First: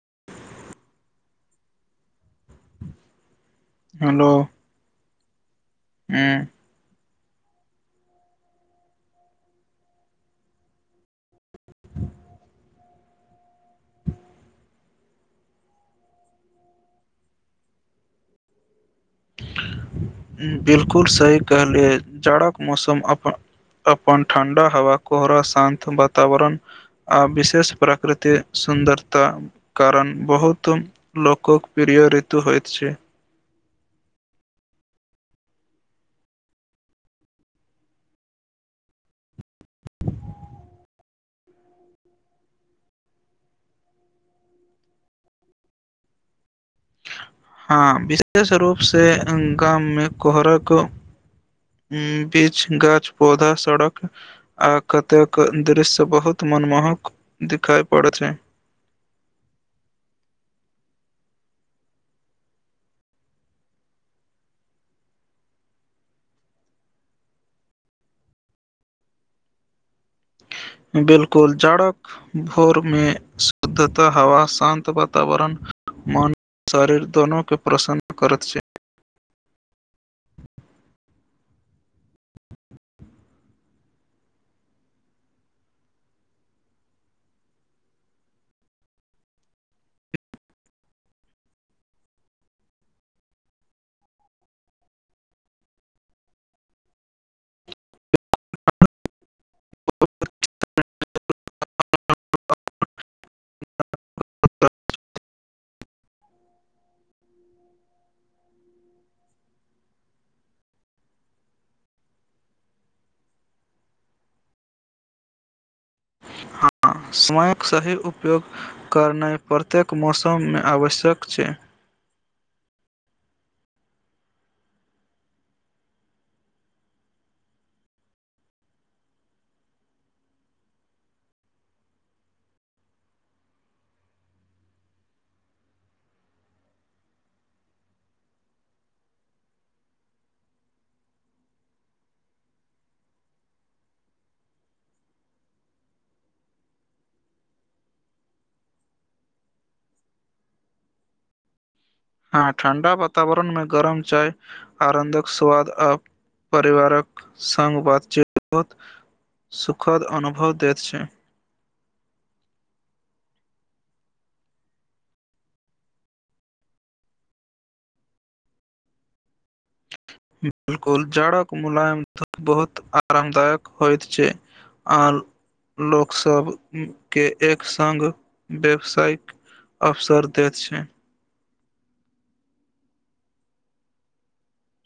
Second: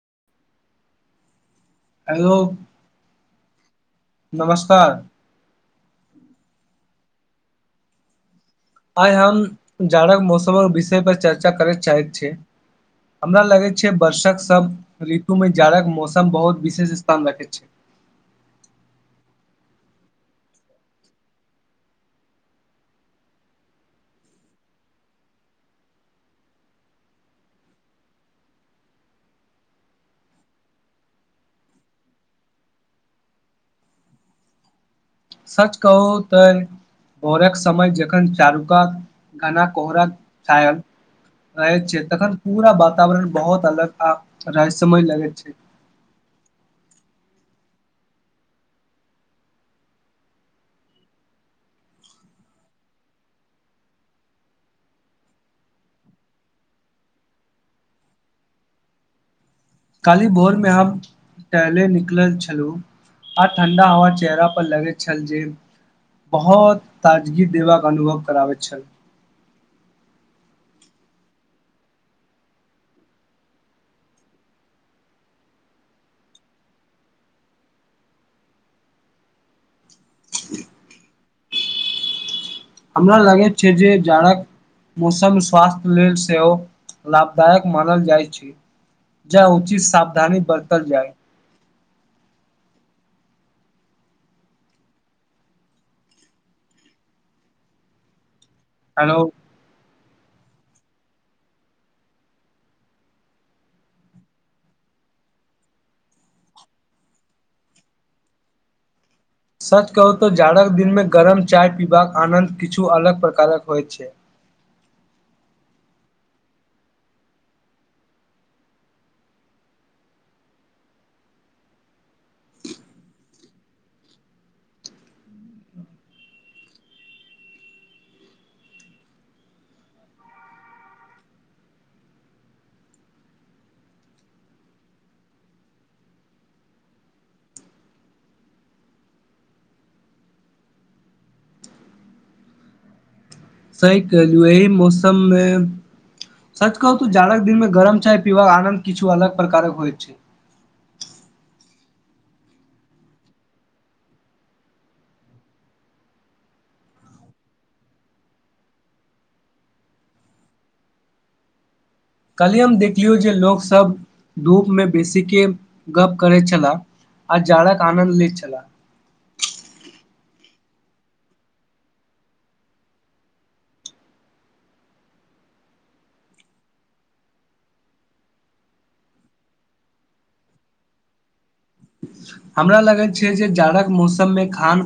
[unintelligible] Hello. नमस्कार। ऐऽ। आइ हम जाड़क मौसमक विषय पर चर्चा करय चाहैत छि, हमरा लगैत छै वर्षक सब ऋतुमे जाड़क मौसम बहुत विशेष स्थान रखैत छै। बिलकुल सही कहलियै, जाड़क मौसम अपन ठण्डा हवा कोहरा शान्त वातावरण आ विशेष प्राकृतिक सुन्दरताक कारण बहुत लोकक प्रिय ऋतु होइत छै। सच कहू तऽ भोरक समय जखन चारुकात घना कोहरा छायल रहै छै, तखन पूरा वातावरण बहुत अलग आ रहस्यमय लगैत छै। हँ विशेष रूपसे, गाममे कोहरक बीच गाछ पौधा सड़क आ कतेक दृश्य बहुत मनमोहक दखाइ पड़ैत छै। काल्हि भोर मे हम टहले निकलल छलहुँ आ ठंडा हवा चेहरा पर लगैत छल जे, बहुत ताजगी देबाक अनुभव कराबैत छल। बिलकुल जाड़क भोरम में शुद्धता हवा शान्त वातावरण मन शरीर दोनो के प्रसन्न करैत छै। ह हमरा लगैत छै जे जाड़क मौसम स्वास्थ लेल सेहो लाभदायक मानल जाइ छै, ज उचित सावधानी बरतल जाय। हेलो। ओ सच कहू तऽ जाड़क दिनमें गरम चाय पीबाक आनन्द किछु अलग प्रकारक होइत छै। ह समयक सही उपयोग करनाइ प्रत्येक मौसम में आवश्यक छै। सही कहल एहि मौसम में, सच कहू त जाड़क दिन में गरम चाय पीबाक आनन्द किछु अलग प्रकारक होइ छै। हँ ठण्डा वातावरण में गरम चाय आनन्दक स्वाद आ परिवारक सङ्ग बातचीत बहुत सुखद अनुभव दैत छै। कल्हि हम देखलियौ जे लोकसभ धूपमे बेसीके गप्प करैत छलाह आ जाड़क आनन्द लैत छलाह। बिल्कुल, जाड़क मुलायम बहुत आरामदायक होइत छै आ लोकसभकेँ एक सङ्ग व्यवसायिक अवसर दैत छै। हमरा लगैत छै जे जाड़क मौसममे खान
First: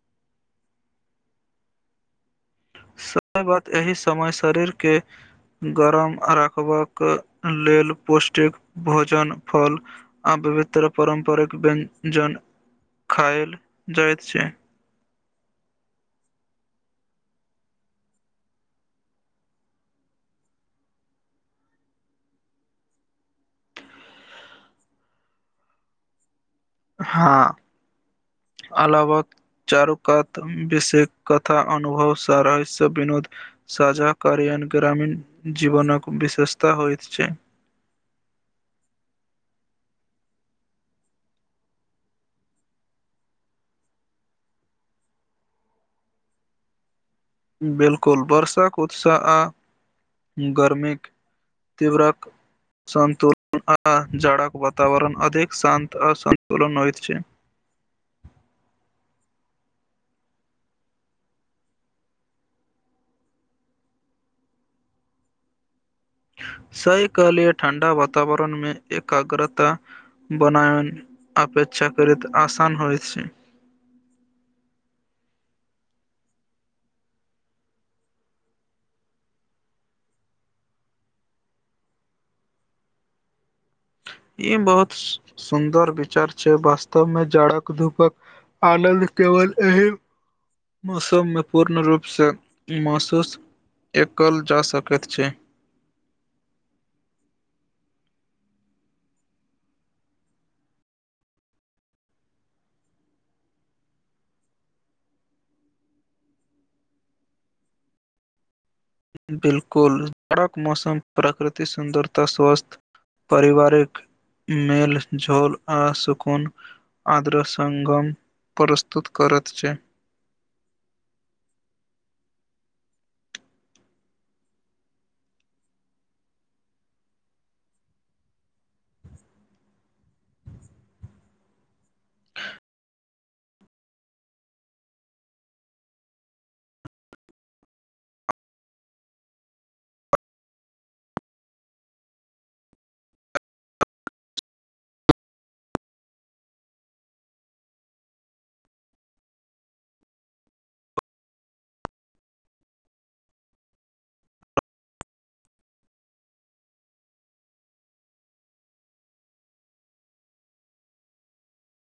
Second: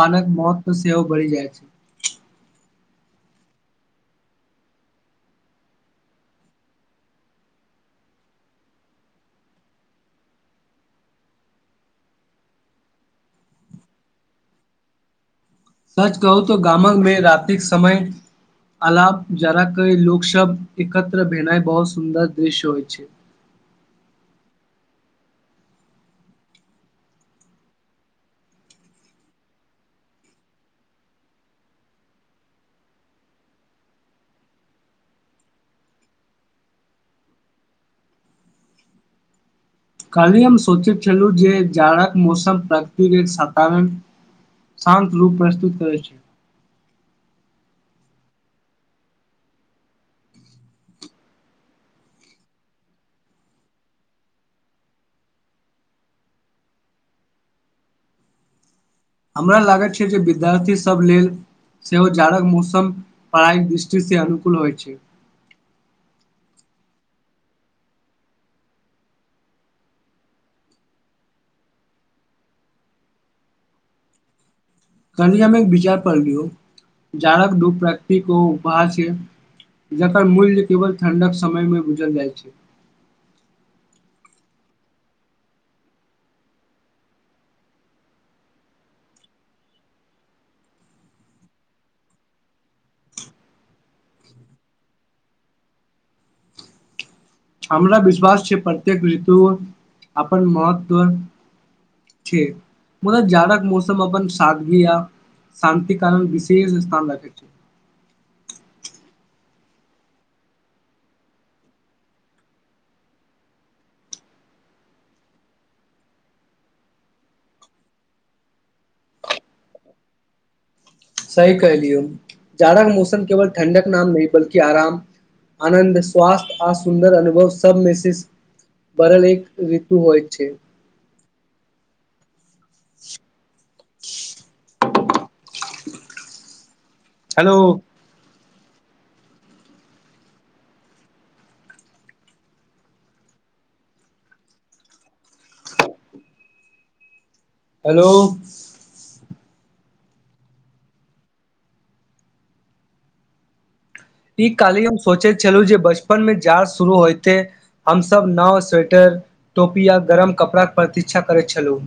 पानक महत्व सेहो बढ़ि जाइत छै। सही बात, एहि समय शरीरके गरम रखबाक लेल पौष्टिक भोजन फल आ विविधतर पारम्परिक व्यञ्जन खायल जाइत छै। सच कहू त गामक में रतिक समय अलाप जरा के लोक शब्द एकत्र भेनाइ बहुत सुन्दर दृश्य होइ छै। हँ अलावत चारुकात विषेष कथा अनुभव स रहस्य विनोद साझा कारियन ग्रामीण जीवनकक विशेषता होइ छै। कालियम सोचित छलू जे जाड़क मौसम प्राकृतिक एक साधारण शांत रूप प्रस्तुत करै छै। बिल्कुल, बर्षाक उत्साह आ गरमी तीव्रक सतुलन आ जाड़क वातावरण अधिक शान्त असन्तुलन होइतत छै। हमरा लागैत छै जे विद्यार्थीसभ लेल सेहो जाड़क मौसम पढ़ाईक दृष्टिसँ अनुकूल होइत छै। सही कहलीय ठण्डा वातावरण में एकाग्रता बनाबयमे अपेक्षाकृत आसान होइत छै। कमे एक विचार करलियौ जाड़क घूप प्रकृति उपहार छै जकर मूल्य केवल ठण्डक समय में बुझल जाइ छै। ई बहुत सुन्दर विचार छै, वास्तव में जाड़क धूपक आनन्द केवल एहि मौसममे पूर्ण रूपसँ महसूस एकल जा सकैत छै। हमरा विश्वास छै प्रत्येक ऋतु अपन महत्व छै मुदा जाड़क मौसम अपन सादगी य शान्तिक कारण विशेष स्थान रखै छै। बिल्कुल जाड़क मौसम प्रकृतिक सुन्दरता स्वस्थ पारिवारिक मेेल-झोल आ सुकून आर्द्र संगम प्रस्तुत करैत छै। सही कहऽ लियौ, जाड़क मौसम केवल ठण्डक नाम नहि बल्कि आराम आनन्द स्वास्थ्य आ सुन्दर अनुभव सबमें से बरल एक ऋतु होइ छै। [unintelligible] हेलो। हेलो। ई कहलि हम सोचैत छलहुँ जे बचपन में जाड़ शुरू होइते हमसभ नाव, स्वेटर, टोपी या गरम कपड़ाक प्रतीक्षा करैत छलहुँ।